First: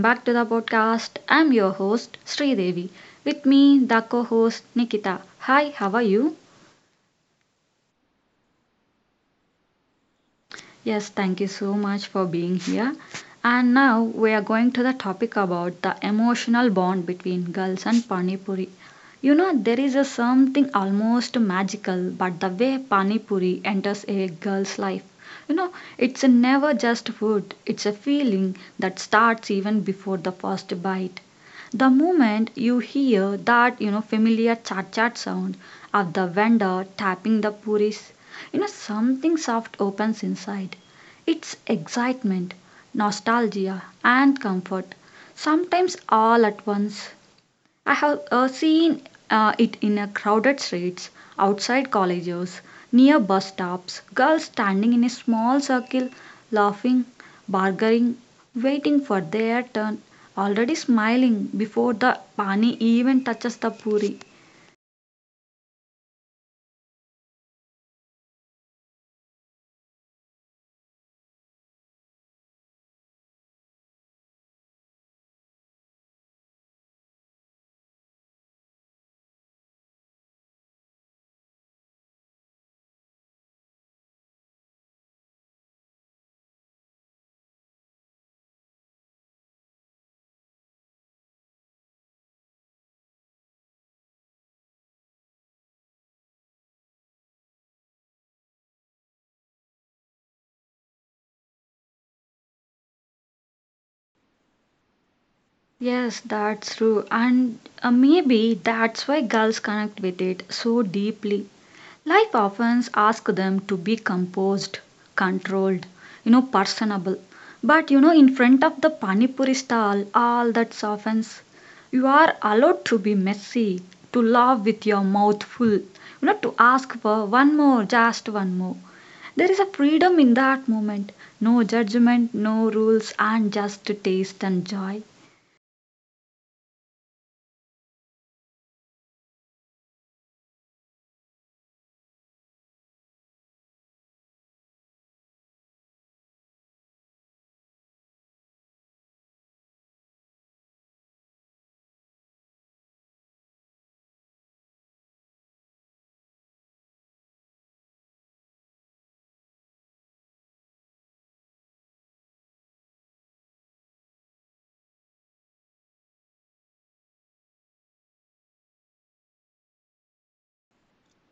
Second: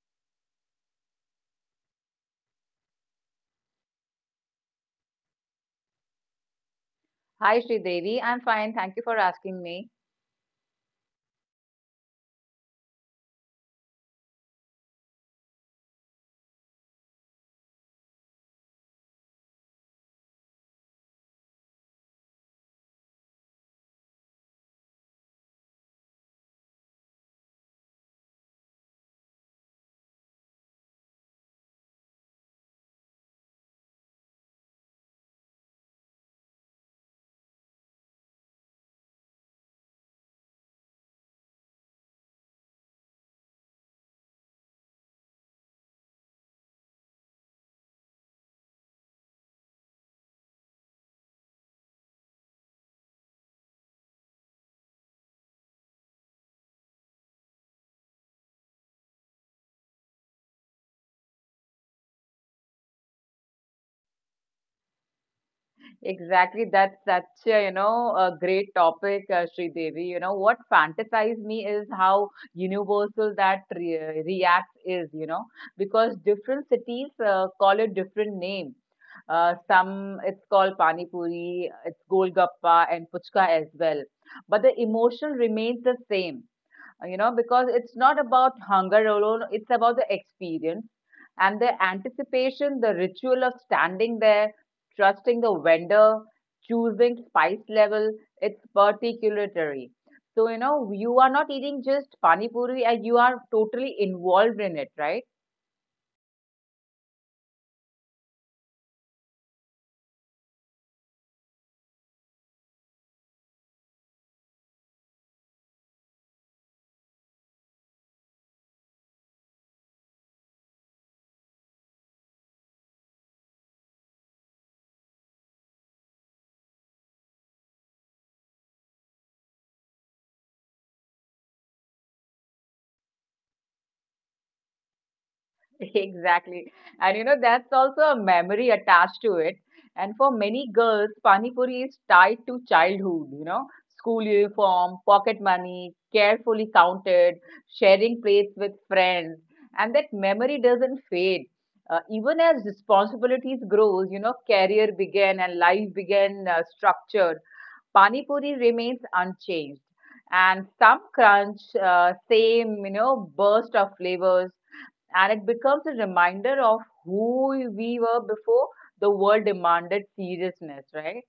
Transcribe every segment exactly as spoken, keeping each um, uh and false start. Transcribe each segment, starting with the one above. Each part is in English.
back to the podcast. I'm your host Sridevi. With me, the co-host Nikita. Hi, how are you? Hi, Sridevi. I'm fine. Thank you for asking me. Yes, thank you so much for being here. And now we are going to the topic about the emotional bond between girls and Pani Puri. You know, there is a something almost magical, but the way Pani Puri enters a girl's life, you know, it's a never just food, it's a feeling that starts even before the first bite. The moment you hear that, you know, familiar chat chat sound of the vendor tapping the puris, you know, something soft opens inside. It's excitement, nostalgia, and comfort, sometimes all at once. I have uh, seen uh, it in a crowded streets, outside colleges, near bus stops, girls standing in a small circle, laughing, bargaining, waiting for their turn, already smiling before the pani even touches the puri. Exactly, that's such a, you know, a great topic, uh, Sridevi. You know, what fantasize me is how universal that re React is, you know, because different cities uh, call it different names. Uh, some it's called Pani Puri, it's Golgappa and Puchka as well. But the emotion remains the same. Uh, you know, because it's not about hunger alone, it's about the experience and the anticipation, the ritual of standing there, trusting the vendor, choosing spice level, it's particulatory. So, you know, you are not eating just pani puri and you are totally involved in it, right? Yes, that's true. And uh, maybe that's why girls connect with it so deeply. Life often asks them to be composed, controlled, you know, personable. But you know, in front of the panipuri stall, all that softens. You are allowed to be messy, to laugh with your mouth full, you know, to ask for one more, just one more. There is a freedom in that moment. No judgment, no rules, and just taste and joy. Exactly. And you know, that's also a memory attached to it. And for many girls, Pani Puri is tied to childhood, you know, school uniform, pocket money, carefully counted, sharing plates with friends. And that memory doesn't fade. Uh, even as responsibilities grows, you know, career began and life began uh, structured, Pani Puri remains unchanged. And some crunch, uh, same, you know, burst of flavors and it becomes a reminder of who we were before the world demanded seriousness, right?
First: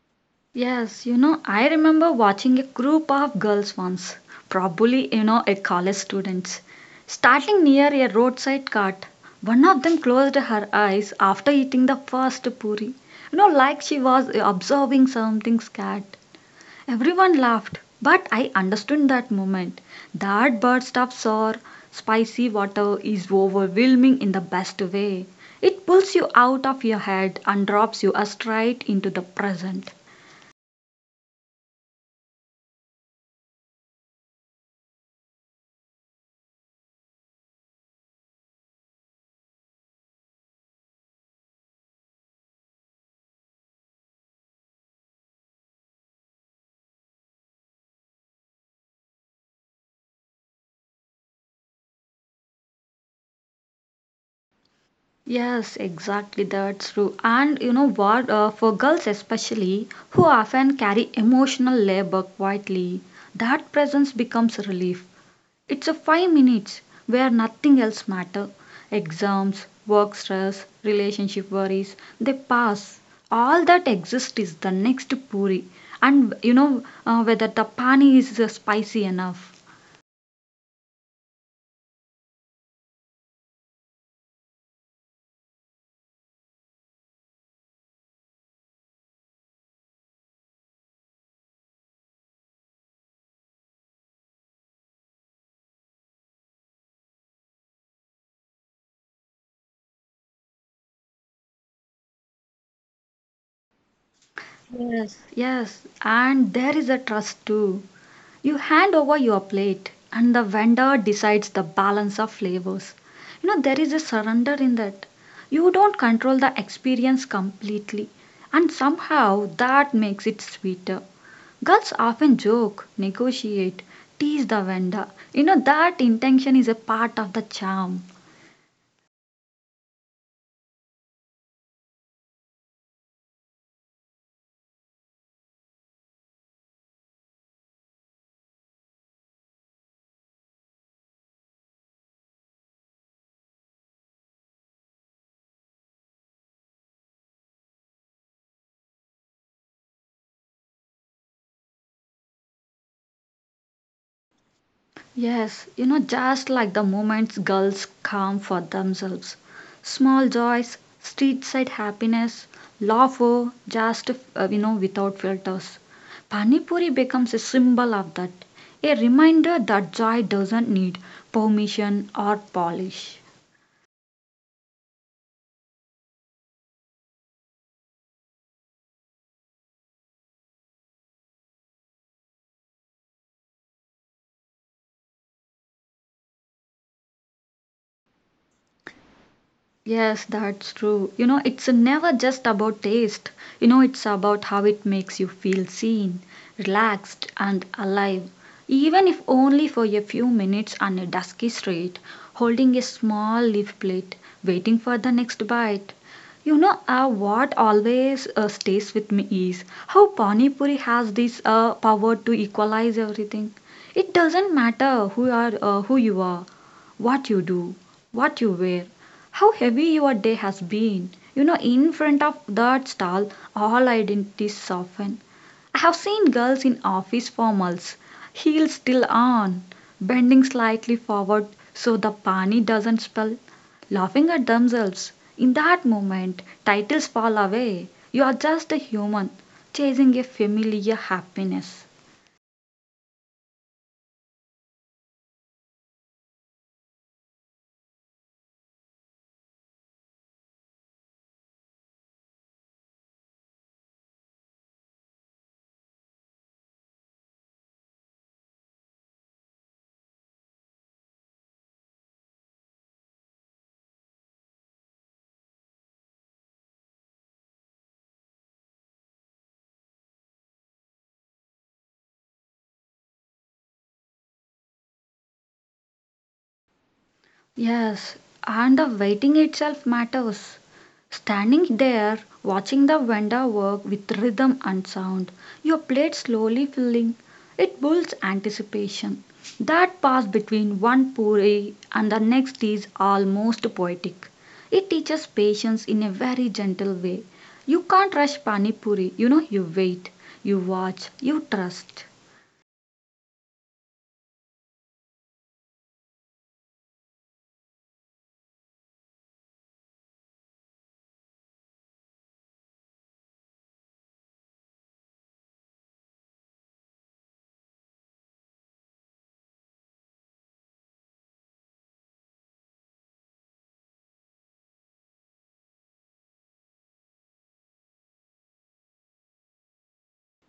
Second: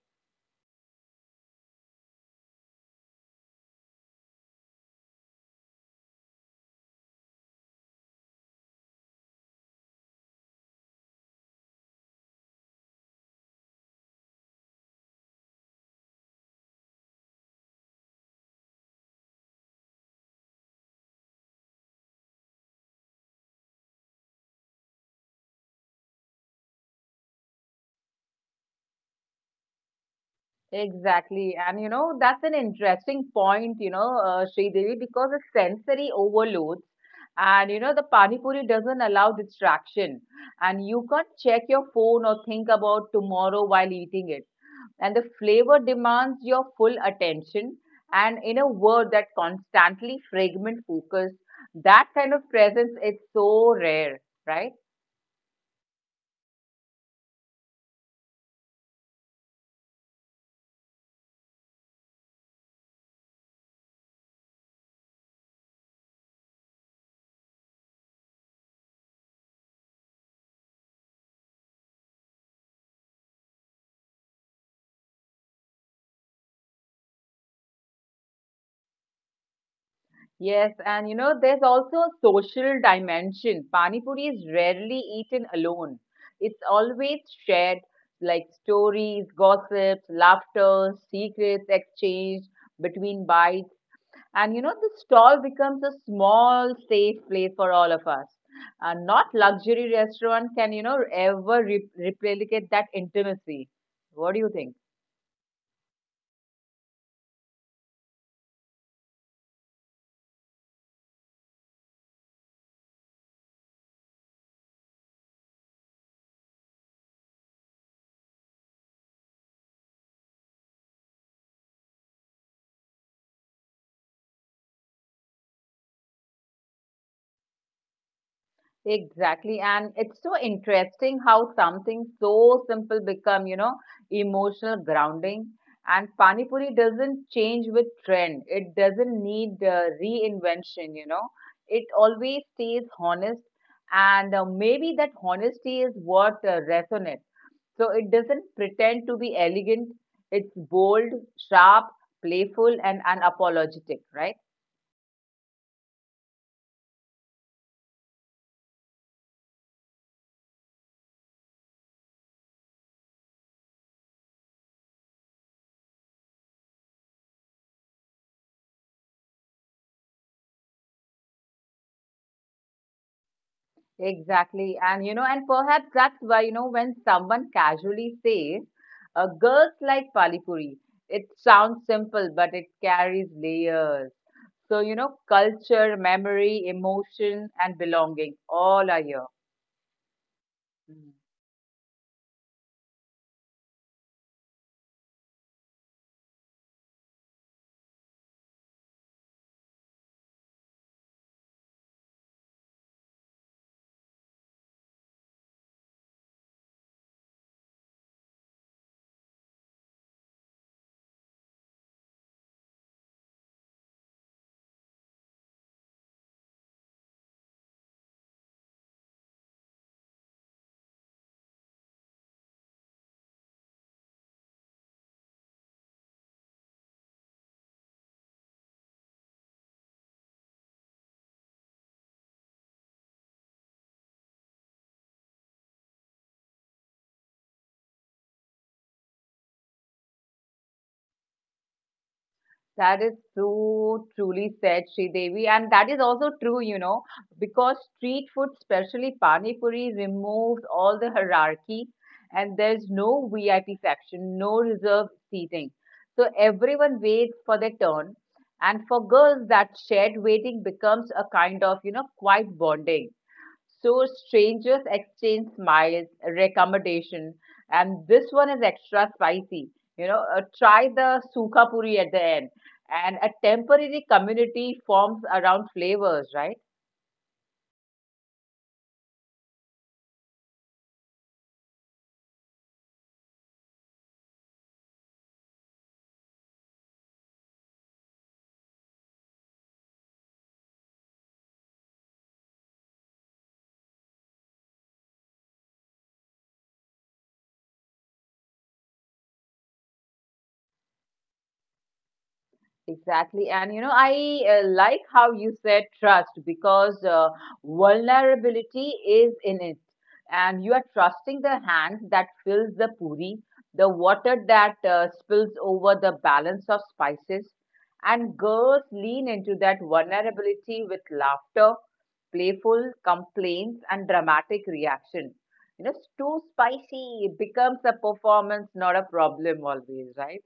Yes, you know, I remember watching a group of girls once, probably, you know, a college students, starting near a roadside cart. One of them closed her eyes after eating the first puri, you know, like she was observing something scared. Everyone laughed, but I understood that moment. That burst of sour, spicy water is overwhelming in the best way. It pulls you out of your head and drops you straight into the present. Exactly. And you know, that's an interesting point, you know, uh, Devi, because it's sensory overloads. And you know, the Pani Puri doesn't allow distraction. And you can't check your phone or think about tomorrow while eating it. And the flavor demands your full attention, and in a world that constantly fragment focus, that kind of presence is so rare, right? Yes, exactly. That's true. And you know what? Uh, for girls, especially, who often carry emotional labor quietly, that presence becomes relief. It's a five minutes where nothing else matters. Exams, work stress, relationship worries, they pass. All that exists is the next puri. And you know uh, whether the pani is uh, spicy enough. Yes, and you know, there's also a social dimension. Pani puri is rarely eaten alone, it's always shared, like stories, gossips, laughter, secrets exchanged between bites. And you know, the stall becomes a small, safe place for all of us. Uh, not luxury restaurant can, you know, ever re- replicate that intimacy. What do you think? Yes, and there is a trust too. You hand over your plate and the vendor decides the balance of flavors. You know, there is a surrender in that. You don't control the experience completely, and somehow that makes it sweeter. Girls often joke, negotiate, tease the vendor. You know, that intention is a part of the charm. Exactly. And it's so interesting how something so simple become, you know, emotional grounding. And Pani Puri doesn't change with trend. It doesn't need uh, reinvention, you know. It always stays honest. And uh, maybe that honesty is what uh, resonates. So it doesn't pretend to be elegant. It's bold, sharp, playful, and unapologetic, right? Yes, you know, just like the moments girls calm for themselves. Small joys, street side happiness, laughter, just, uh, you know, without filters. Panipuri becomes a symbol of that, a reminder that joy doesn't need permission or polish. Exactly. And, you know, and perhaps that's why, you know, when someone casually says, uh, girls like Palipuri, it sounds simple, but it carries layers. So, you know, culture, memory, emotion, and belonging all are here. Yes, that's Hmm. true. You know, it's never just about taste. You know, it's about how it makes you feel seen, relaxed, and alive. Even if only for a few minutes on a dusky street, holding a small leaf plate, waiting for the next bite. You know, uh, what always uh, stays with me is how Pani Puri has this uh, power to equalize everything. It doesn't matter who are uh, who you are, what you do, what you wear, how heavy your day has been. You know, in front of that stall, all identities soften. I have seen girls in office formals, heels still on, bending slightly forward so the pani doesn't spill, laughing at themselves. In that moment, titles fall away. You are just a human chasing a familiar happiness. That is so truly said, Devi. And that is also true, you know, because street food, especially Pani Puri, removes all the hierarchy, and there's no V I P section, no reserved seating. So everyone waits for their turn. And for girls, that shared waiting becomes a kind of, you know, quiet bonding. So strangers exchange smiles, recommendation, and this one is extra spicy. You know, uh, try the sukha puri at the end, and a temporary community forms around flavors, right? Yes, and the waiting itself matters. Standing there, watching the vendor work with rhythm and sound, your plate slowly filling, it builds anticipation. That pass between one puri and the next is almost poetic. It teaches patience in a very gentle way. You can't rush pani puri, you know, you wait, you watch, you trust. Exactly. And you know, I uh, like how you said trust, because uh, vulnerability is in it. And you are trusting the hand that fills the puri, the water that uh, spills over the balance of spices. And girls lean into that vulnerability with laughter, playful complaints, and dramatic reaction. You know, it's too spicy. It becomes a performance, not a problem always, right?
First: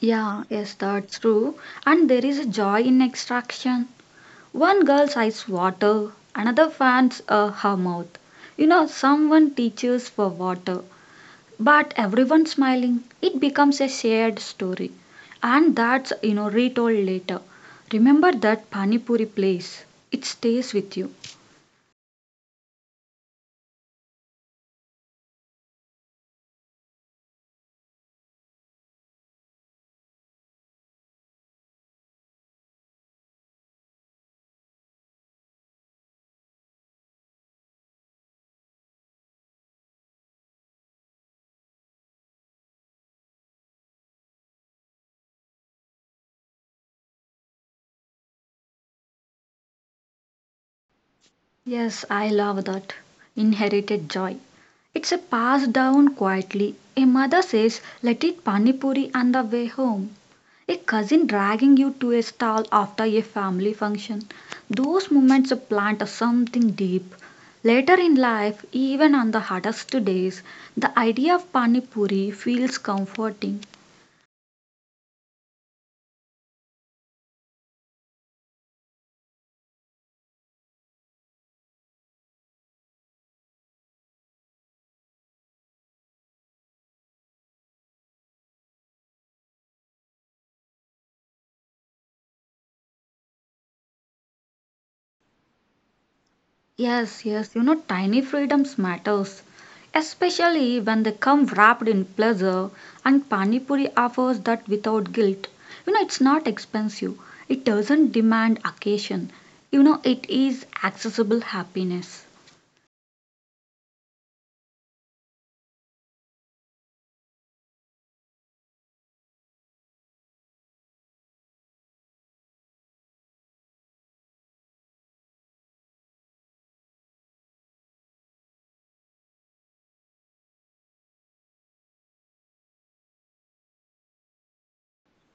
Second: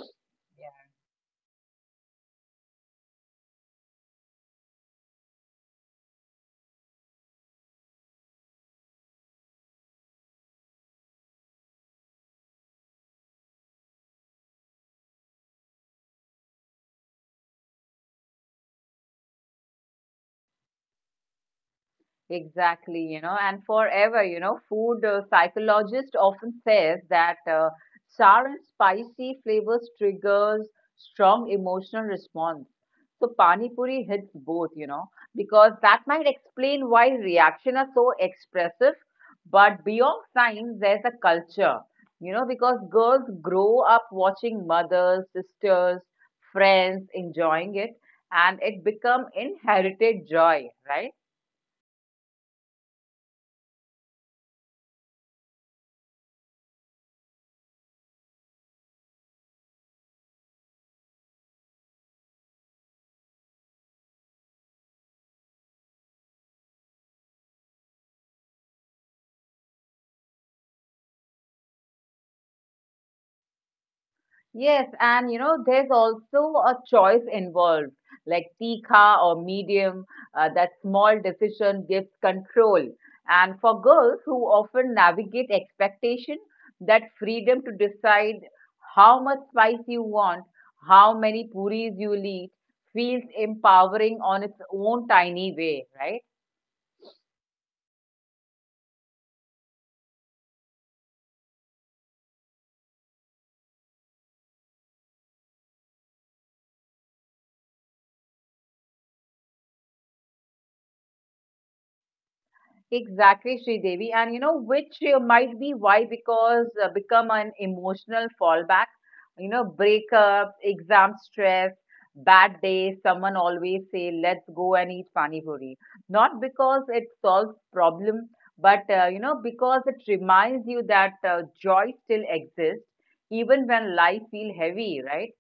Yeah, yes, that's true. And there is a joy in extraction. One girl's eyes water, another fans uh, her mouth. You know, someone teaches for water, but everyone smiling. It becomes a shared story, and that's, you know, retold later. Remember that pani puri place? It stays with you. Exactly, you know, and forever, you know, food uh, psychologist often says that uh, sour and spicy flavors triggers strong emotional response. So pani puri hits both, you know, because that might explain why reaction are so expressive. But beyond science, there's a culture, you know, because girls grow up watching mothers, sisters, friends enjoying it, and it become inherited joy, right? Yes, I love that. Inherited joy. It's a passed down quietly. A mother says, "Let it pani puri on the way home." A cousin dragging you to a stall after a family function. Those moments plant something deep. Later in life, even on the hardest days, the idea of pani puri feels comforting. Yes, and you know, there's also a choice involved, like tikha or medium. Uh, that small decision gives control. And for girls who often navigate expectation, that freedom to decide how much spice you want, how many puris you'll eat, feels empowering on its own tiny way, right? Yes, yes, you know, tiny freedoms matters, especially when they come wrapped in pleasure and Pani Puri offers that without guilt. You know, it's not expensive. It doesn't demand occasion. You know, it is accessible happiness. Exactly, Sridevi. And you know, which uh, might be why, because uh, become an emotional fallback, you know, breakup, exam stress, bad day, someone always say, let's go and eat pani puri. Not because it solves problem, but uh, you know, because it reminds you that uh, joy still exists, even when life feel heavy, right?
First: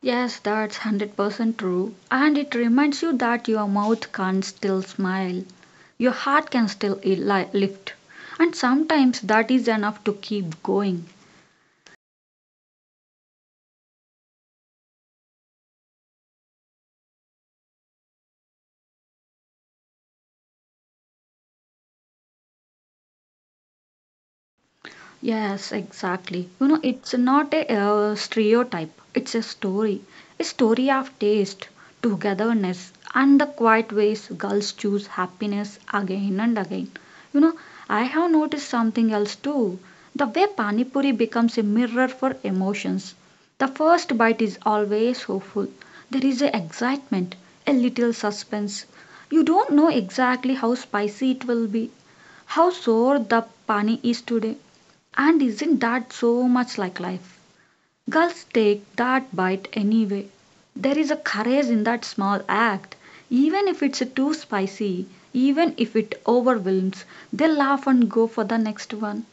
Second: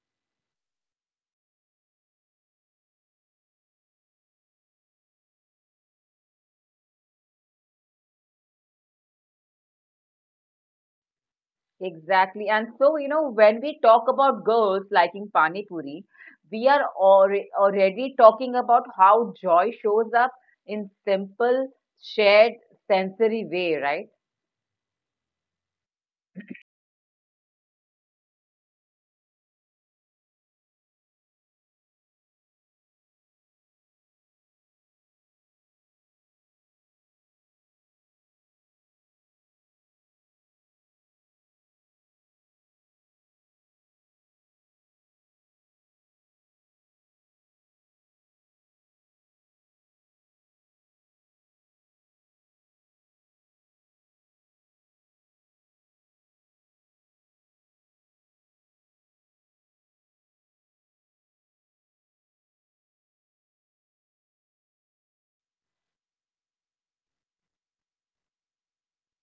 Yes, that's one hundred percent true. And it reminds you that your mouth can still smile. Your heart can still li- lift. And sometimes that is enough to keep going. Exactly. And so, you know, when we talk about girls liking Pani Puri, we are alre- already talking about how joy shows up in simple, shared sensory way, right? Yes, exactly. You know, it's not a uh, stereotype, it's a story. A story of taste, togetherness, and the quiet ways girls choose happiness again and again. You know, I have noticed something else too. The way Pani Puri becomes a mirror for emotions. The first bite is always hopeful. There is a excitement, a little suspense. You don't know exactly how spicy it will be, how sore the pani is today, and isn't that so much like life? Girls take that bite anyway. There is a courage in that small act. Even if it's too spicy, even if it overwhelms, they laugh and go for the next one.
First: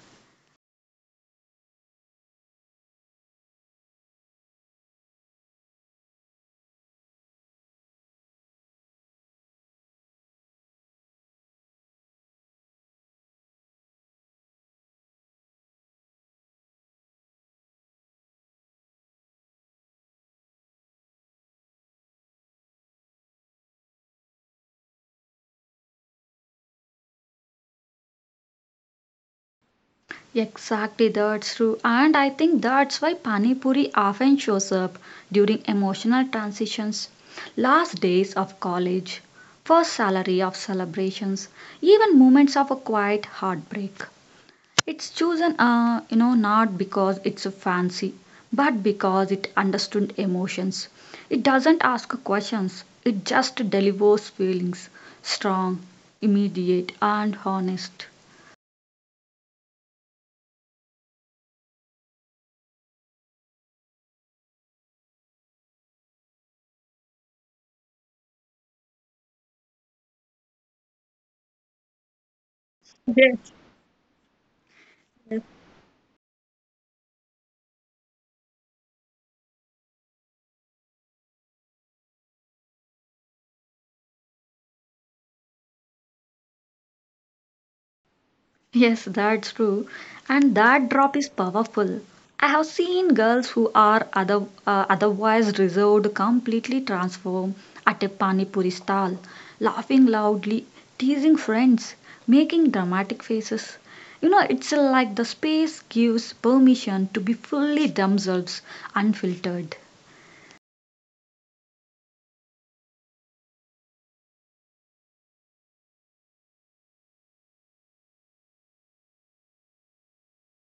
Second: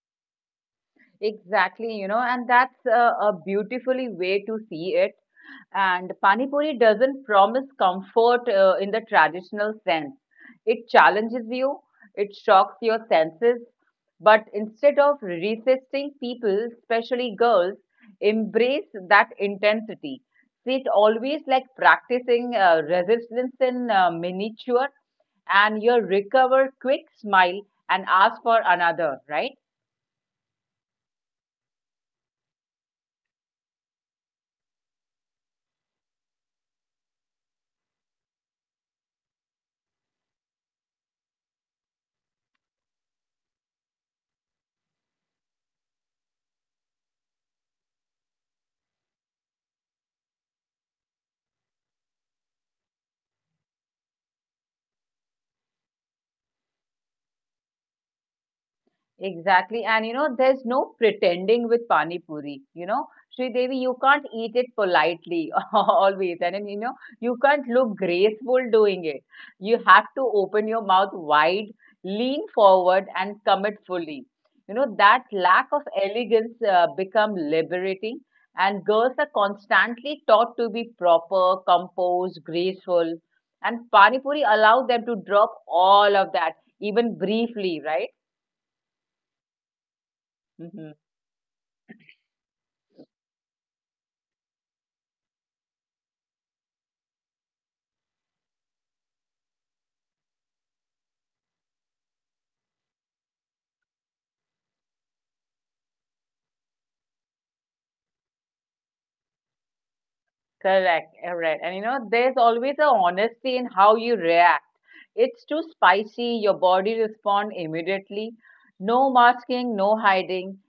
Exactly, you know, and that's a, a beautifully way to see it. And Pani Puri doesn't promise comfort uh, in the traditional sense. It challenges you, it shocks your senses, but instead of resisting people, especially girls, embrace that intensity. See it always like practicing uh, resistance in uh, miniature, and you recover quick smile and ask for another, right? Exactly, that's true. And I think that's why Pani Puri often shows up during emotional transitions, last days of college, first salary of celebrations, even moments of a quiet heartbreak. It's chosen, uh, you know, not because it's a fancy, but because it understood emotions. It doesn't ask questions, it just delivers feelings strong, immediate, and honest. Exactly. And you know, there's no pretending with Pani Puri. You know, Sri Devi, you can't eat it politely always. And then, you know, you can't look graceful doing it. You have to open your mouth wide, lean forward, and commit fully. You know, that lack of elegance uh, become liberating. And girls are constantly taught to be proper, composed, graceful. And Pani Puri allow them to drop all of that, even briefly, right? Yes, that's true. And Mhm. that drop is powerful. I have seen girls who are other, uh, otherwise reserved, completely transform at a pani puri stall, laughing loudly, teasing friends, making dramatic faces. You know, it's like the space gives permission to be fully themselves, unfiltered. Correct, correct. And you know, there's always a honesty in how you react. It's too spicy, your body responds immediately. No masking, no hiding.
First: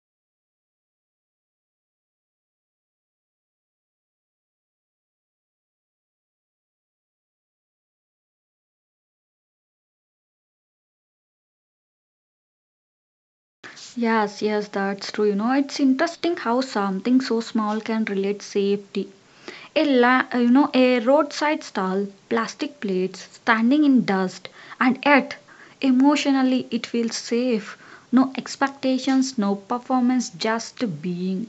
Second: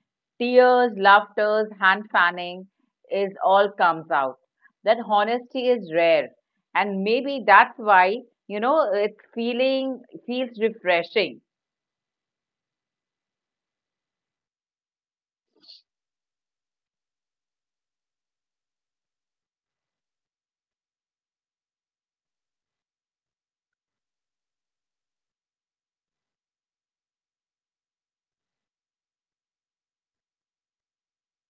Tears, laughters, hand fanning is all comes out. That honesty is rare. And maybe that's why, you know, it's feeling feels refreshing. Yes, yes, that's true. You know, it's interesting how something so small can relate safety. A la, uh, you know, a roadside stall, plastic plates, standing in dust, and yet emotionally it feels safe. No expectations, no performance, just being.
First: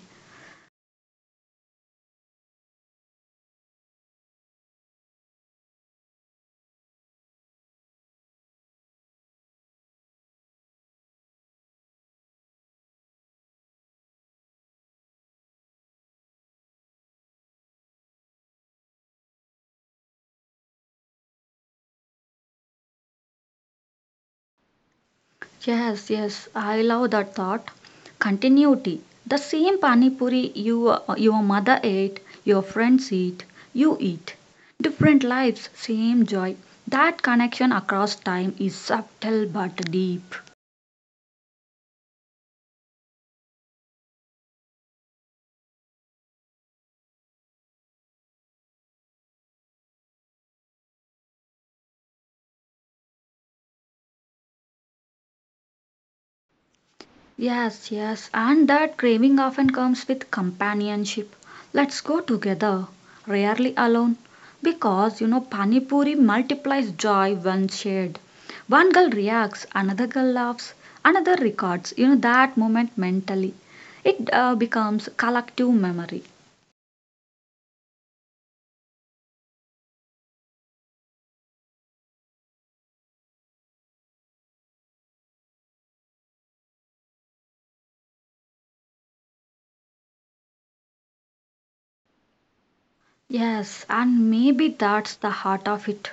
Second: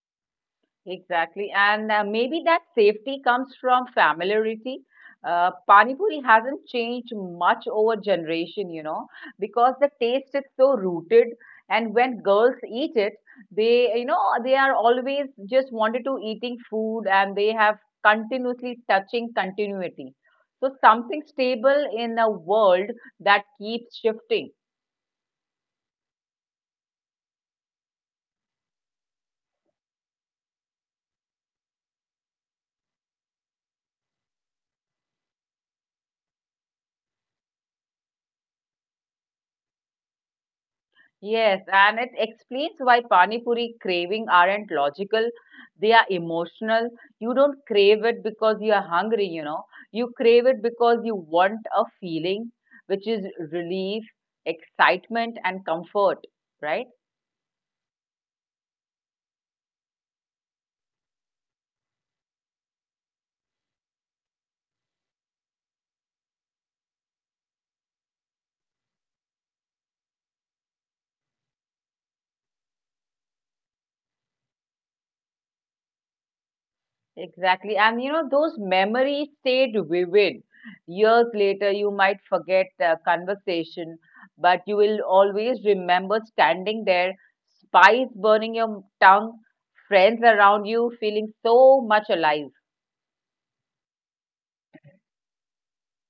Exactly. And uh, maybe that safety comes from familiarity. Uh, Pani Puri hasn't changed much over generation, you know, because the taste is so rooted. And when girls eat it, they, you know, they are always just wanted to eating food and they have continuously touching continuity. So something stable in a world that keeps shifting. Yes, yes, I love that thought. Continuity. The same pani puri you, uh, your mother ate, your friends eat, you eat. Different lives, same joy. That connection across time is subtle but deep. Yes, and it explains why pani puri craving aren't logical. They are emotional. You don't crave it because you are hungry, you know. You crave it because you want a feeling, which is relief, excitement, and comfort, right? Yes, yes, and that craving often comes with companionship. Let's go together, rarely alone, because you know pani puri multiplies joy when shared. One girl reacts, another girl laughs, another records. You know that moment mentally, it uh, becomes collective memory. Exactly. And you know, those memories stayed vivid. Years later, you might forget the conversation, but you will always remember standing there, spice burning your tongue, friends around you feeling so much alive. Yes, and maybe that's the heart of it.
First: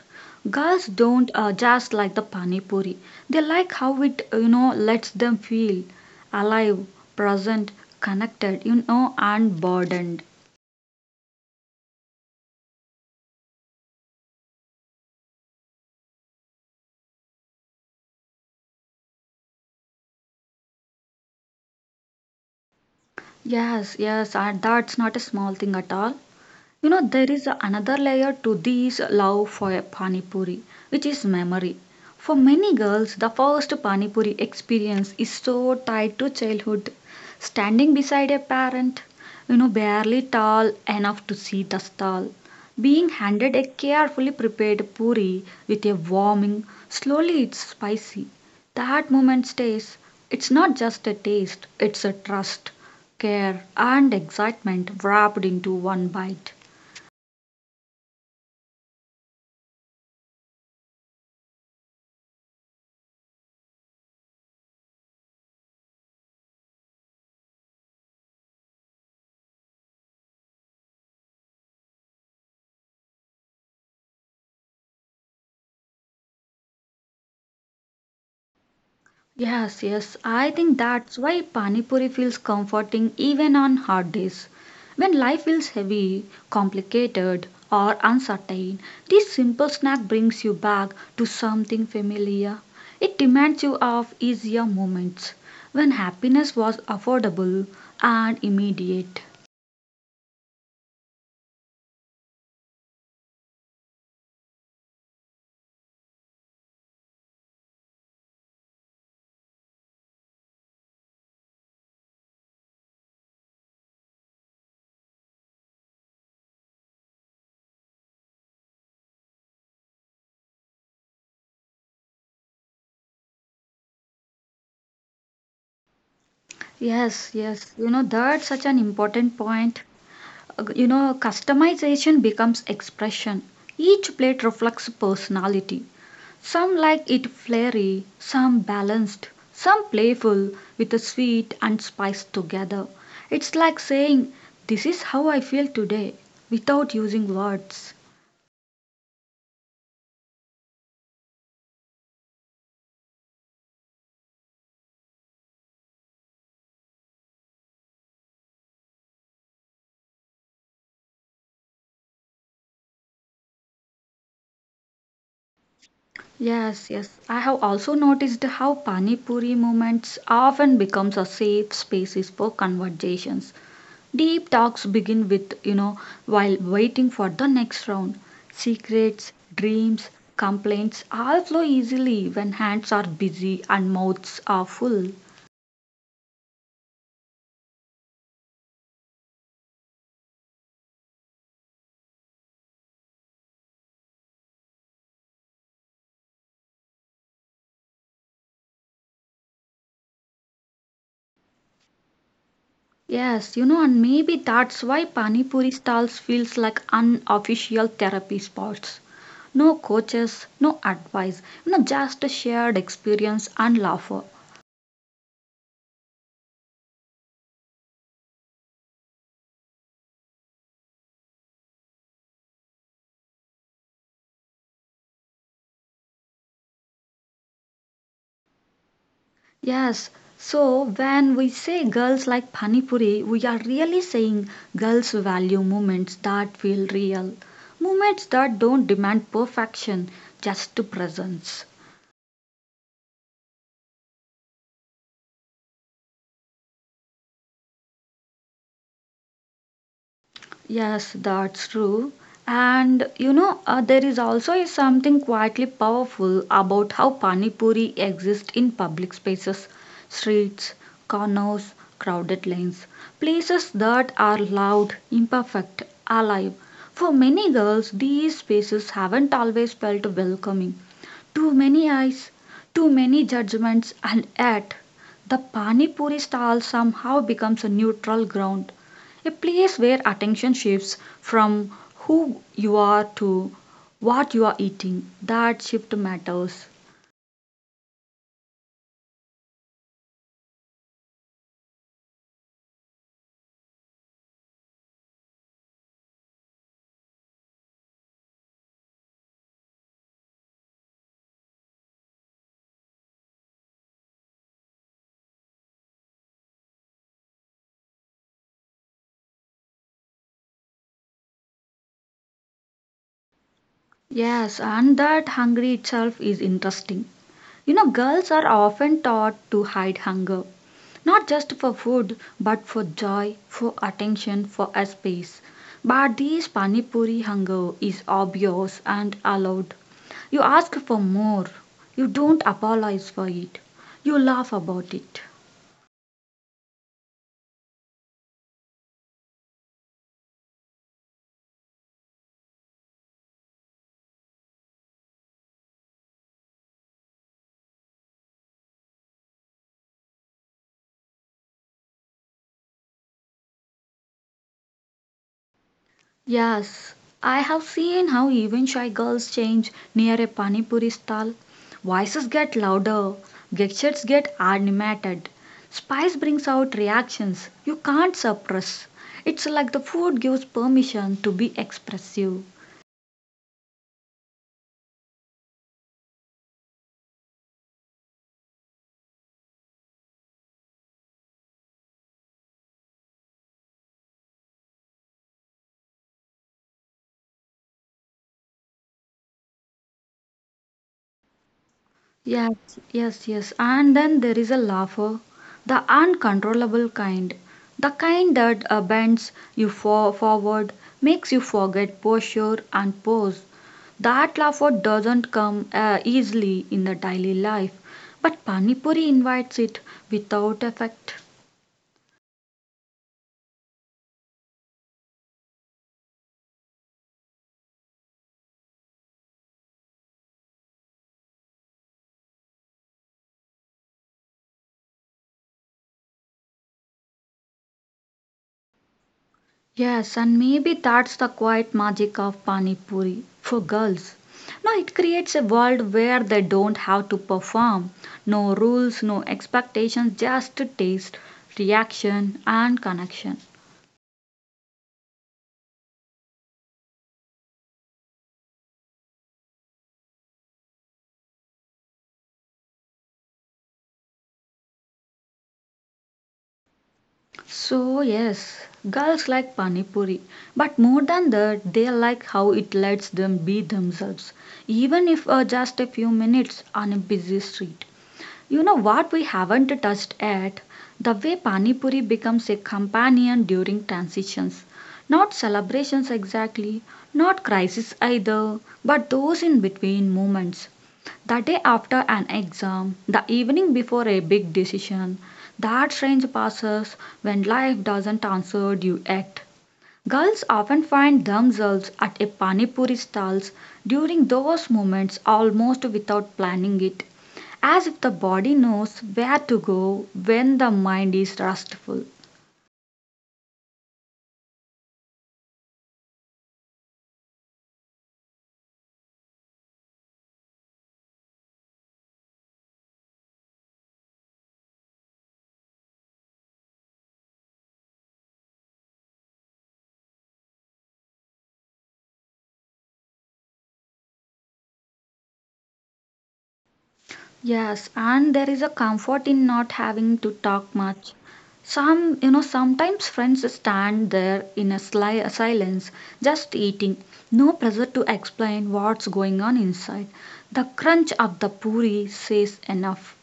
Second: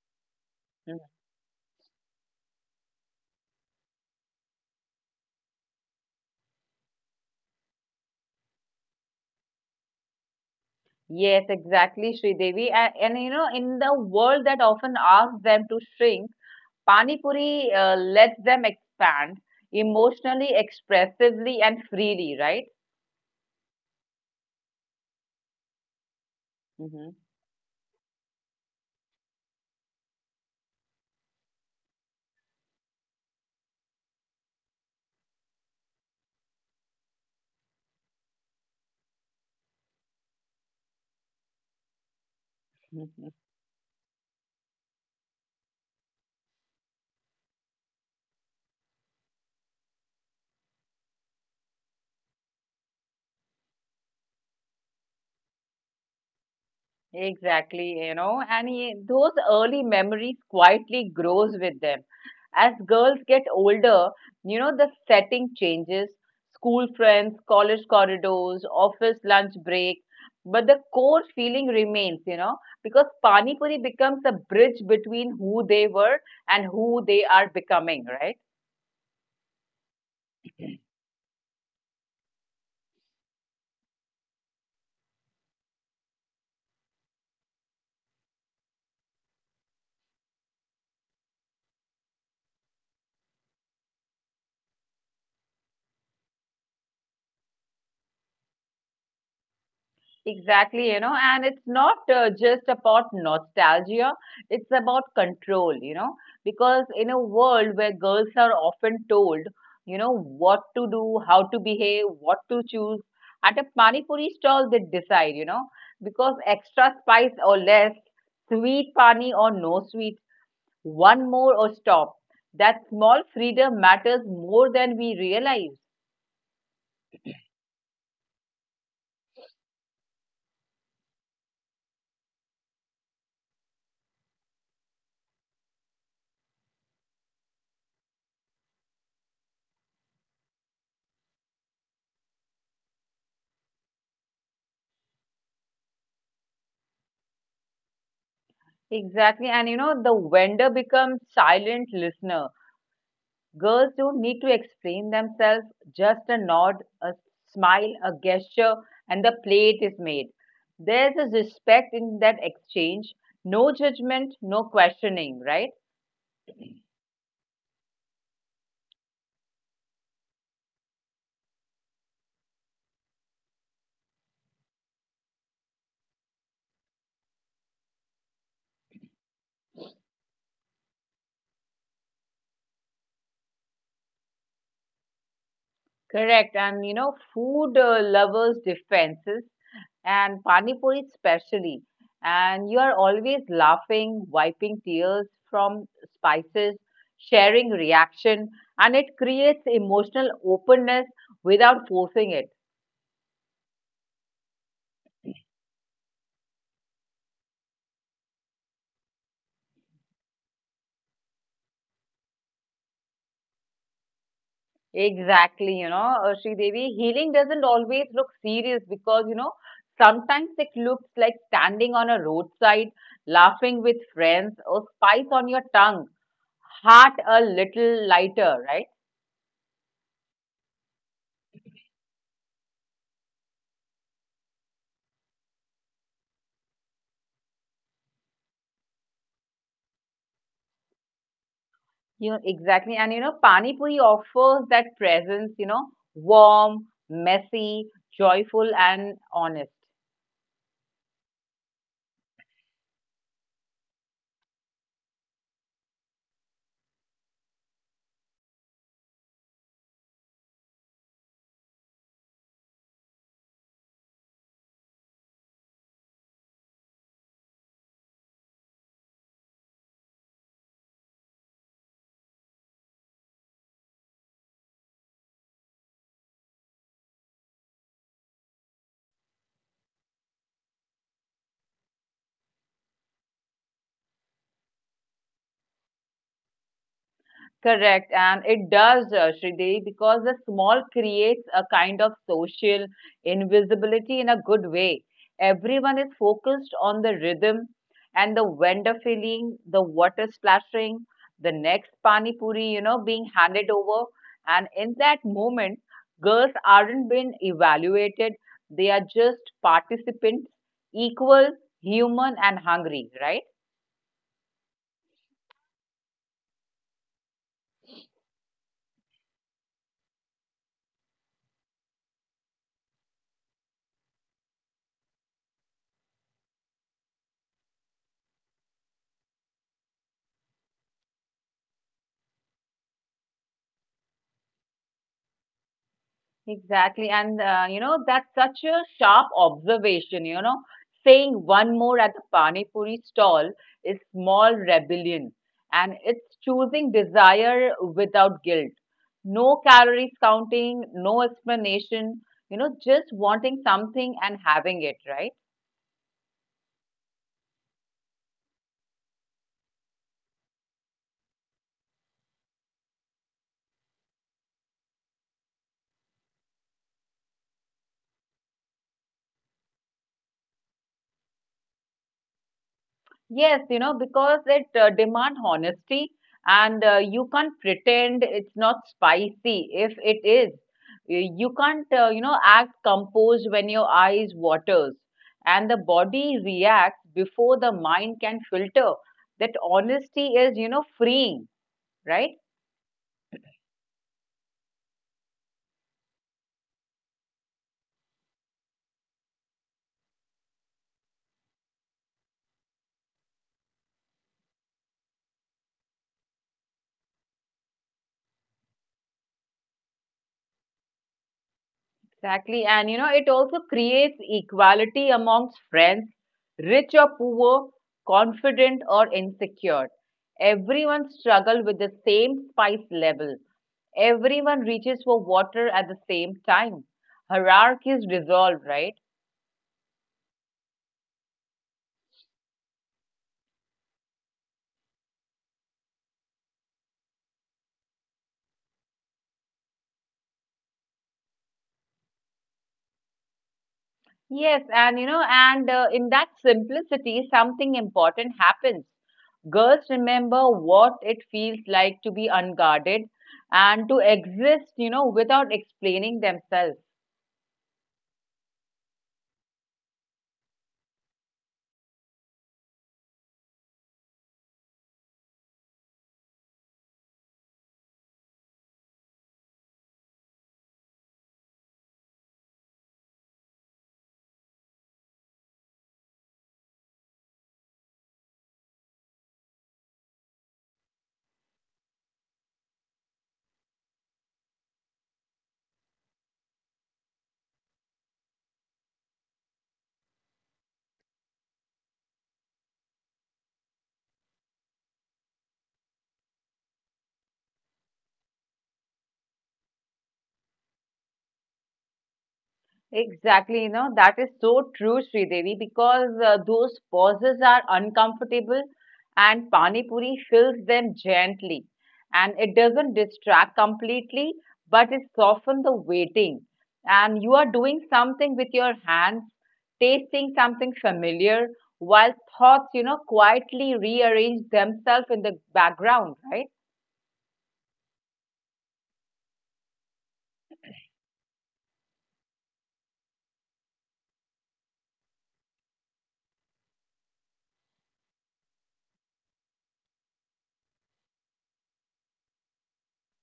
Girls Mhm. don't uh, just like the pani puri. They like how it, you know, lets them feel alive, present, connected, you know, and burdened. Yes, exactly, Sridevi. And, and you know, in the world that often asks them to shrink, Pani Puri uh, lets them expand emotionally, expressively, and freely, right? Yes, yes, and that's not a small thing at all. You know, Hmm. there is another layer to this love for Pani Puri, which is memory. For many girls, the first Pani Puri experience is so tied to childhood. Standing beside a parent, you know, barely tall enough to see the stall, being handed a carefully prepared puri with a warming, slowly it's spicy. That moment stays. It's not just a taste, it's a trust, care, and excitement wrapped into one bite. Exactly, you know, and ye- those early memories quietly grows with them. As girls get older, you know, the setting changes, school friends, college corridors, office lunch break, but the core feeling remains, you know, because Pani Puri becomes a bridge between who they were and who they are becoming, right? Yes, yes. I think that's why Pani Puri feels comforting even on hard days. When life feels heavy, complicated, or uncertain, this simple snack brings you back to something familiar. It reminds you of easier moments when happiness was affordable and immediate. Exactly, you know, and it's not uh, just about nostalgia, it's about control, you know, because in a world where girls are often told, you know, what to do, how to behave, what to choose, at a pani puri stall they decide, you know, because extra spice or less, sweet pani or no sweet, one more or stop. That small freedom matters more than we realize. Yes, yes. You know, that's such an important point. Uh, You know, customization becomes expression. Each plate reflects personality. Some like it flirty, some balanced, some playful, with a sweet and spice together. It's like saying, "This is how I feel today," without using words. Exactly, and you know, the vendor becomes silent listener. Girls don't need to explain themselves, just a nod, a smile, a gesture, and the plate is made. There's a respect in that exchange, no judgment, no questioning, right? Yes, yes. I have also noticed how Pani Puri moments often becomes a safe spaces for conversations. Deep talks begin with, you know, while waiting for the next round. Secrets, dreams, complaints all flow easily when hands are busy and mouths are full. Correct. And you know, food uh, lovers' defenses and pani puri especially. And you are always laughing, wiping tears from spices, sharing reaction, and it creates emotional openness without forcing it. Yes, you know, and maybe that's why Pani Puri stalls feels like unofficial therapy spots. No coaches, no advice, you know, just a shared experience and laughter. Exactly, you know, uh, Devi. Healing doesn't always look serious because, you know, sometimes it looks like standing on a roadside, laughing with friends, or spice on your tongue, heart a little lighter, right? Yes, so when we say girls like Pani Puri, we are really saying girls value moments that feel real, moments that don't demand perfection, just presence. You know, exactly. And, you know, Pani Puri offers that presence, you know, warm, messy, joyful, and honest. Yes, that's true. And you know, uh, there is also is something quietly powerful about how Pani Puri exists in public spaces, streets, corners, crowded lanes, places that are loud, imperfect, alive. For many girls, these spaces haven't always felt welcoming. Too many eyes, too many judgments, and yet the Pani Puri stall somehow becomes a neutral ground, a place where attention shifts from who you are to what you are eating. That shift matters. Correct, and it does, uh, Sridevi, because the small creates a kind of social invisibility in a good way. Everyone is focused on the rhythm and the vendor filling, the water splashing, the next pani puri, you know, being handed over. And in that moment, girls aren't being evaluated; they are just participants, equal, human, and hungry, right? Yes, and that hunger itself is interesting. You know, girls are often taught to hide hunger, not just for food but for joy, for attention, for a space. But this panipuri hunger is obvious and allowed. You ask for more, you don't apologize for it, you laugh about it. Exactly. And, uh, you know, that's such a sharp observation, you know. Saying one more at the Pani Puri stall is small rebellion. And it's choosing desire without guilt. No calories counting, no explanation, you know, just wanting something and having it, right? Yes, I have seen how even shy girls change near a pani puri stall. Voices get louder, gestures get animated. Spice brings out reactions you can't suppress. It's like the food gives permission to be expressive. Yes, you know, because it uh, demand honesty, and uh, you can't pretend it's not spicy if it is. Y- You can't, uh, you know, act composed when your eyes waters and the body reacts before the mind can filter. That honesty is, you know, freeing, right? Yes, yes, yes. And then there is a laugher, the uncontrollable kind, the kind that uh, bends you for forward, makes you forget posture and pose. That laughter doesn't come uh, easily in the daily life, but Panipuri invites it without effect. Exactly. And you know, it also creates equality amongst friends, rich or poor, confident or insecure. Everyone struggles with the same spice level. Everyone reaches for water at the same time. Hierarchy is dissolved, right? Yes, and maybe that's the quiet magic of Panipuri for girls. Now it creates a world where they don't have to perform. No rules, no expectations, just taste, reaction, and connection. Yes, and you know, and uh, in that simplicity, something important happens. Girls remember what it feels like to be unguarded and to exist, you know, without explaining themselves. So, yes, girls like Pani Puri, but more than that, they like how it lets them be themselves, even if uh, just a few minutes on a busy street. You know what we haven't touched at? The way Pani Puri becomes a companion during transitions. Not celebrations exactly, not crises either, but those in between moments the day after an exam, the evening before a big decision, that strange passes when life doesn't answer due act. Girls often find themselves at a panipuri stalls during those moments almost without planning it, as if the body knows where to go when the mind is restful. Exactly, you know, that is so true, Sridevi, because uh, those pauses are uncomfortable and Pani Puri fills them gently. And it doesn't distract completely, but it softens the waiting. And you are doing something with your hands, tasting something familiar, while thoughts, you know, quietly rearrange themselves in the background, right? Yes, and there is a comfort in not having to talk much. Some, you know, sometimes friends stand there in a sly silence, just eating. No pressure to explain what's going on inside. The crunch of the puri says enough.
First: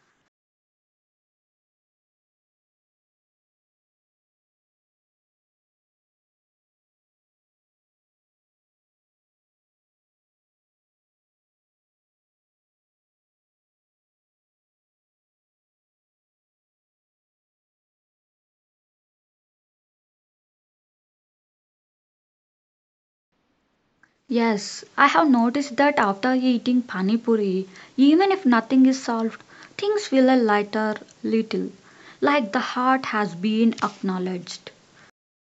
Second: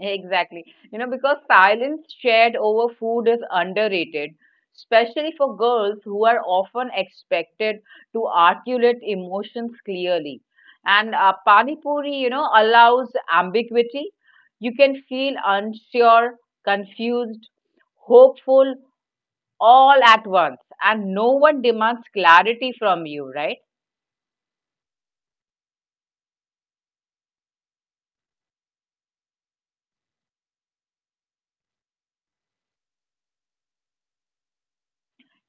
Exactly. You know, because silence shared over food is underrated, especially for girls who are often expected to articulate emotions clearly. And uh, Pani Puri, you know, allows ambiguity. You can feel unsure, confused, hopeful all at once, and no one demands clarity from you, right? Yes, I have noticed that after eating pani puri, even if nothing is solved, things feel a lighter little, like the heart has been acknowledged.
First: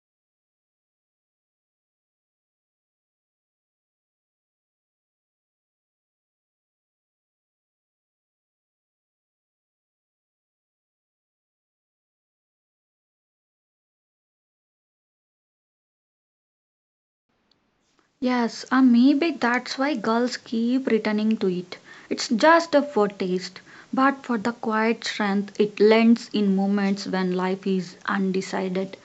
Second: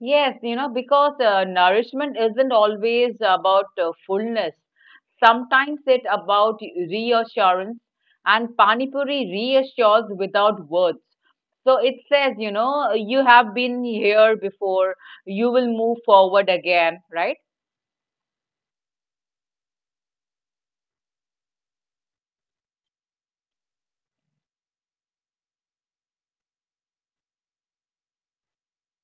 Yes, you know, because uh, nourishment isn't always about uh, fullness. Sometimes it's about reassurance, and Panipuri reassures without words. So it says, you know, you have been here before, you will move forward again, right? Yes, and maybe that's why girls keep returning to it. It's just a foretaste, but for the quiet strength it lends in moments when life is undecided.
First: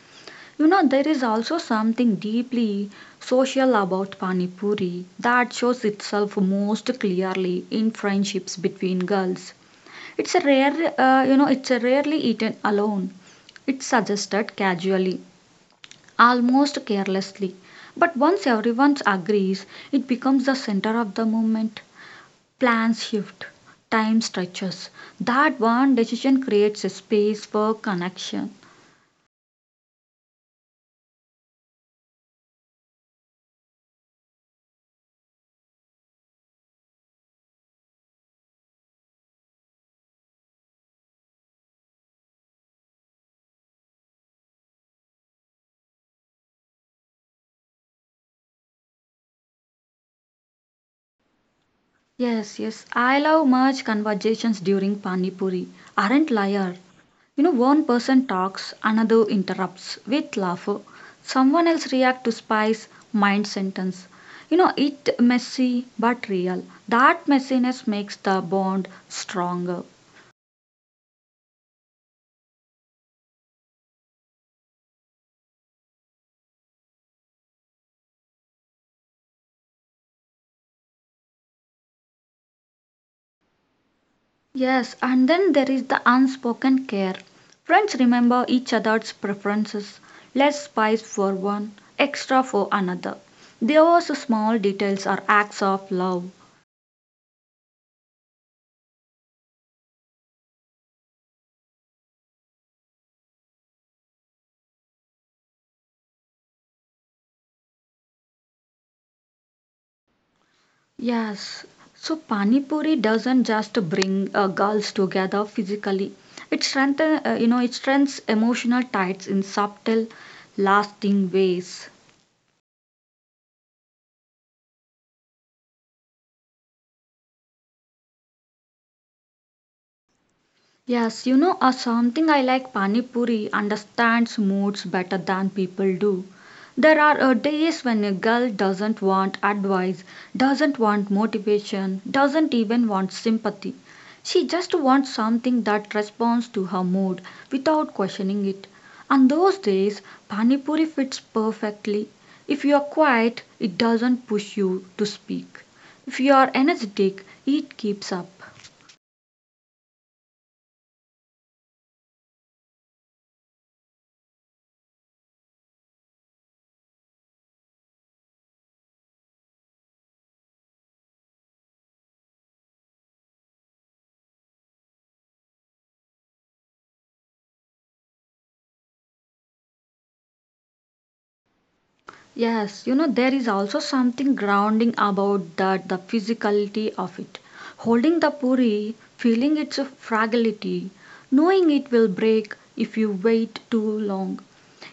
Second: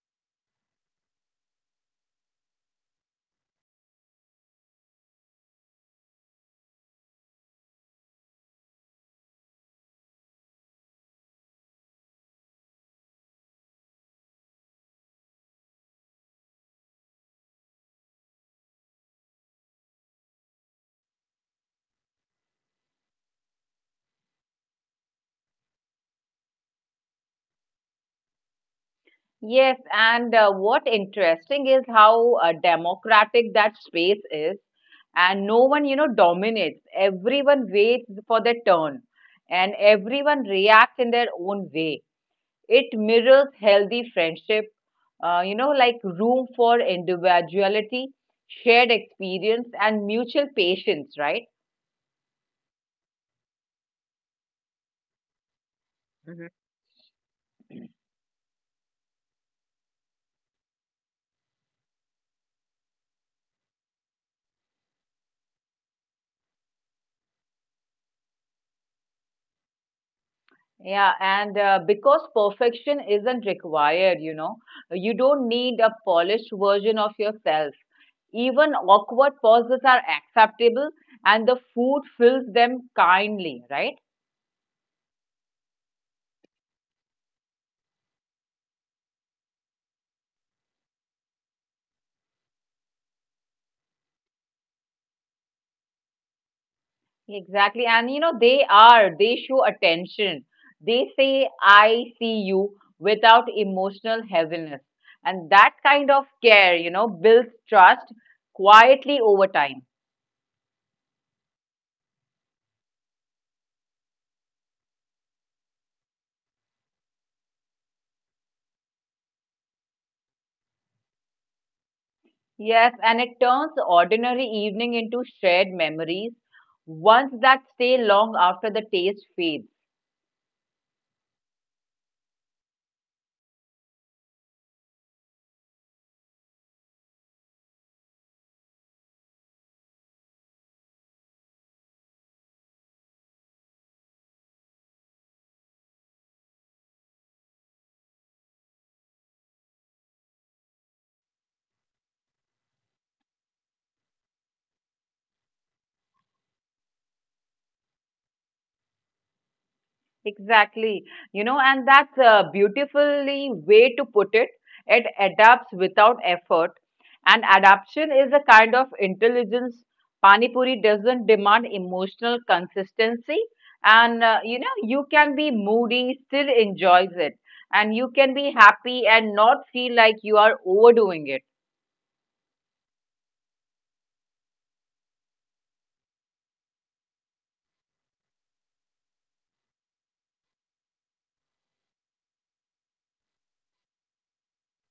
You know, there is also something deeply social about Pani Puri that shows itself most clearly in friendships between girls. It's a rare, uh, you know, it's a rarely eaten alone. It's suggested casually almost carelessly. But once everyone agrees, it becomes the center of the movement. Plans shift, time stretches. That one decision creates a space for connection. Yes, and uh, what interesting is how uh, democratic that space is, and no one, you know, dominates. Everyone waits for their turn, and everyone reacts in their own way. It mirrors healthy friendship, uh, you know, like room for individuality, shared experience, and mutual patience, right? Yes, yes, I love merge conversations during Pani Puri. Aren't liar. You know, one person talks, another interrupts with laughter. Someone else reacts to spice mind sentence. You know, it messy but real. That messiness makes the bond stronger. Yeah, and uh, because perfection isn't required, you know, you don't need a polished version of yourself. Even awkward pauses are acceptable, and the food fills them kindly, right? Yes, and then there is the unspoken care. Friends remember each other's preferences, less spice for one, extra for another. Those small details are acts of love. Exactly. And you know, they are, they show attention. They say, I see you without emotional heaviness. And that kind of care, you know, builds trust quietly over time. Yes, so Pani Puri doesn't just bring uh, girls together physically. It strengthens, uh, you know, it strengthens emotional ties in subtle, lasting ways. Yes, and it turns ordinary evening into shared memories, ones that stay long after the taste fades. Yes, you know, uh, something I like Pani Puri understands moods better than people do. There are uh, days when a girl doesn't want advice, doesn't want motivation, doesn't even want sympathy. She just wants something that responds to her mood without questioning it. On those days, Pani Puri fits perfectly. If you are quiet, it doesn't push you to speak. If you are energetic, it keeps up. Exactly. You know, and that's a beautifully way to put it. It adapts without effort. And adaptation is a kind of intelligence. Pani Puri doesn't demand emotional consistency. And, uh, you know, you can be moody, still enjoys it. And you can be happy and not feel like you are overdoing it. Yes, you know, there is also something grounding about that the physicality of it. Holding the puri, feeling its fragility, knowing it will break if you wait too long.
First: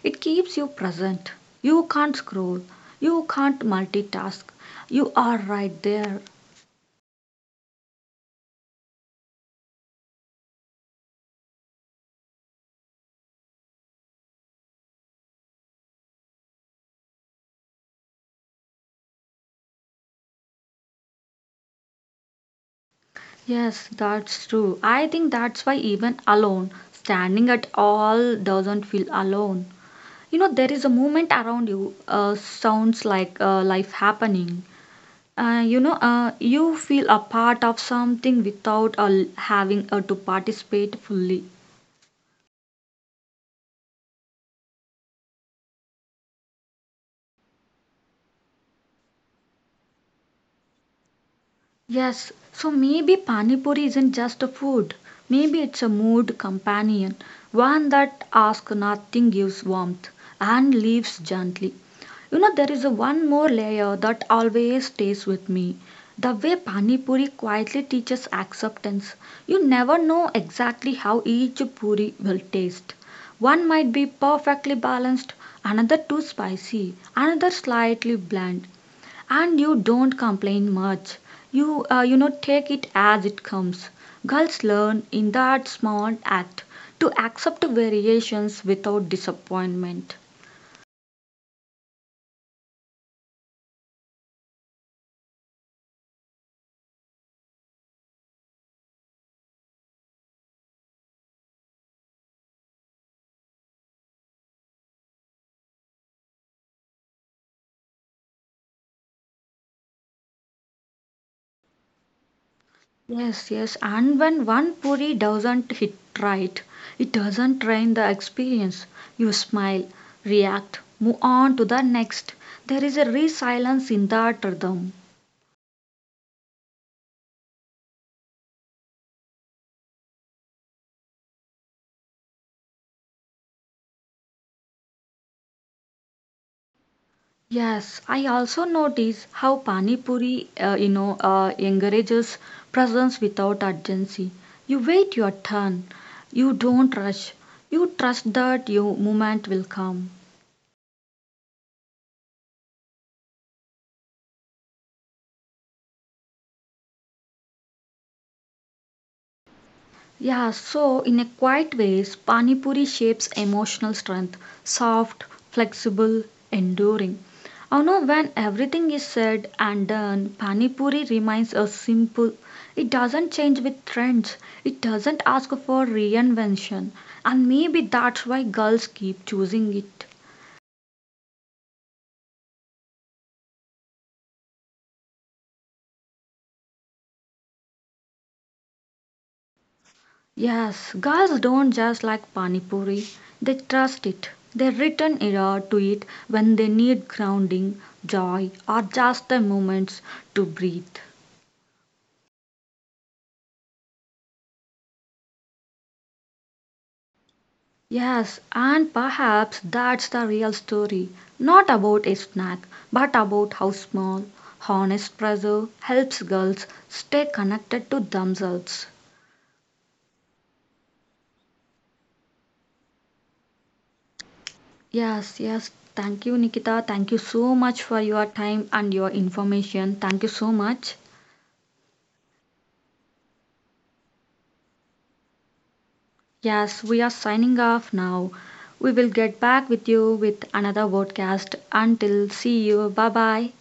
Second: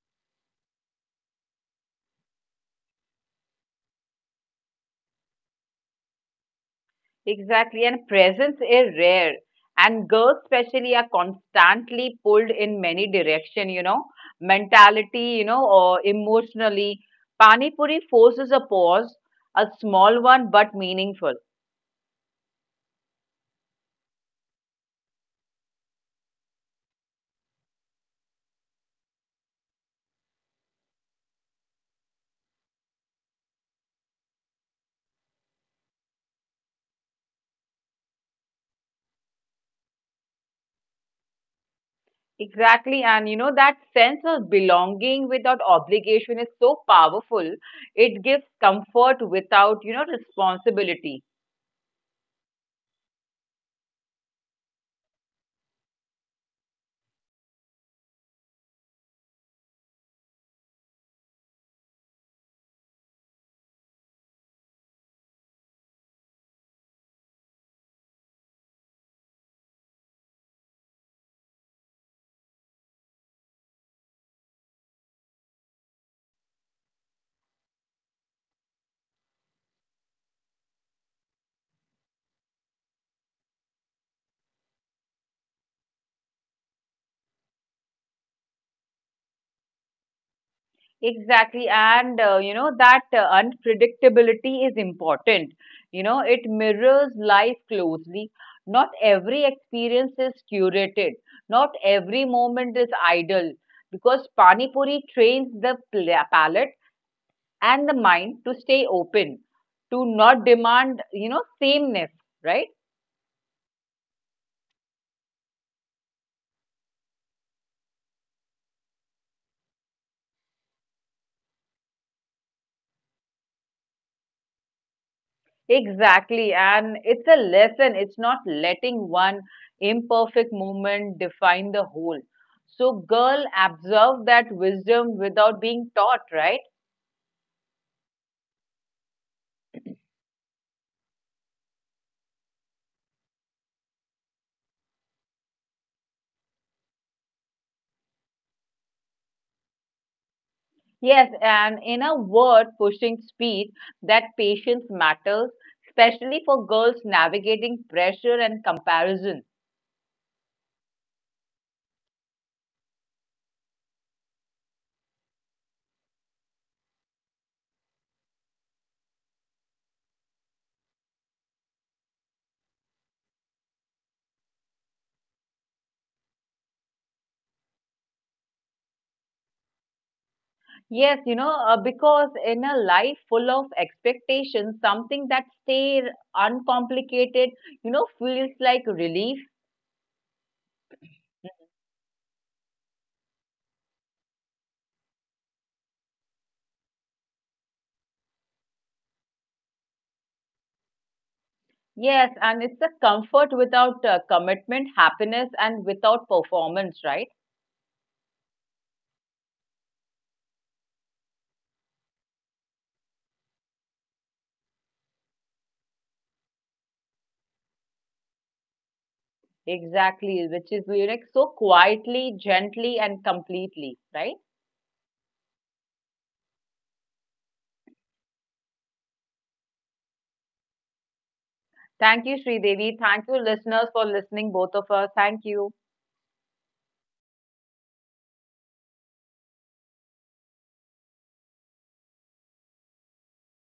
It keeps you present. You can't scroll, you can't multitask. You are right there. Exactly, and presents is rare. And girls, especially, are constantly pulled in many direction. You know, mentality. You know, or emotionally. Pani puri forces a pause, a small one but meaningful. Yes, that's true. I think that's why even alone, standing at all doesn't feel alone. You know, there is a movement around you, uh, sounds like uh, life happening. Uh, you know, uh, you feel a part of something without uh, having uh, to participate fully. Exactly, and you know that sense of belonging without obligation is so powerful. It gives comfort without you know responsibility. Yes, so maybe Pani Puri isn't just a food. Maybe it's a mood companion, one that asks nothing, gives warmth, and leaves gently. You know, there is a one more layer that always stays with me. The way Pani Puri quietly teaches acceptance. You never know exactly how each puri will taste. One might be perfectly balanced, another too spicy, another slightly bland. And you don't complain much. You, uh, you know, take it as it comes. Girls learn in that small act to accept variations without disappointment. Exactly. And, uh, you know, that uh, unpredictability is important. You know, it mirrors life closely. Not every experience is curated, not every moment is idle because Pani Puri trains the pla- palate and the mind to stay open, to not demand, you know, sameness, right? Yes, yes, and when one puri doesn't hit right, it doesn't drain the experience. You smile, react, move on to the next. There is a resilience in that rhythm. Exactly. And it's a lesson. It's not letting one imperfect moment define the whole. So, girl, absorb that wisdom without being taught, right? Yes, I also notice how Pani Puri, uh, you know, uh, encourages presence without urgency. You wait your turn. You don't rush. You trust that your moment will come. Yes. And in a word, pushing speed, that patience matters, especially for girls navigating pressure and comparison. Yeah, so in a quiet ways, Pani Puri shapes emotional strength, soft, flexible, enduring. I know when everything is said and done, Pani Puri remains a simple. It doesn't change with trends. It doesn't ask for reinvention. And maybe that's why girls keep choosing it. Yes, you know, uh, because in a life full of expectations, something that stays uncomplicated, you know, feels like relief. Yes, girls don't just like pani puri, they trust it. They return it uh, to it when they need grounding, joy, or just the moments to breathe. Yes, and it's a comfort without uh, commitment, happiness, and without performance, right? Yes, and perhaps that's the real story, not about a snack, but about how small, honest pressure helps girls stay connected to themselves. Exactly, which is lyric so quietly, gently, and completely, right? Yes, yes. Thank you, Nikita. Thank you so much for your time and your information. Thank you so much. Thank you, Sridevi. Thank you, listeners, for listening, both of us. Thank you. Yes, we are signing off now. We will get back with you with another podcast. Until see you. Bye bye.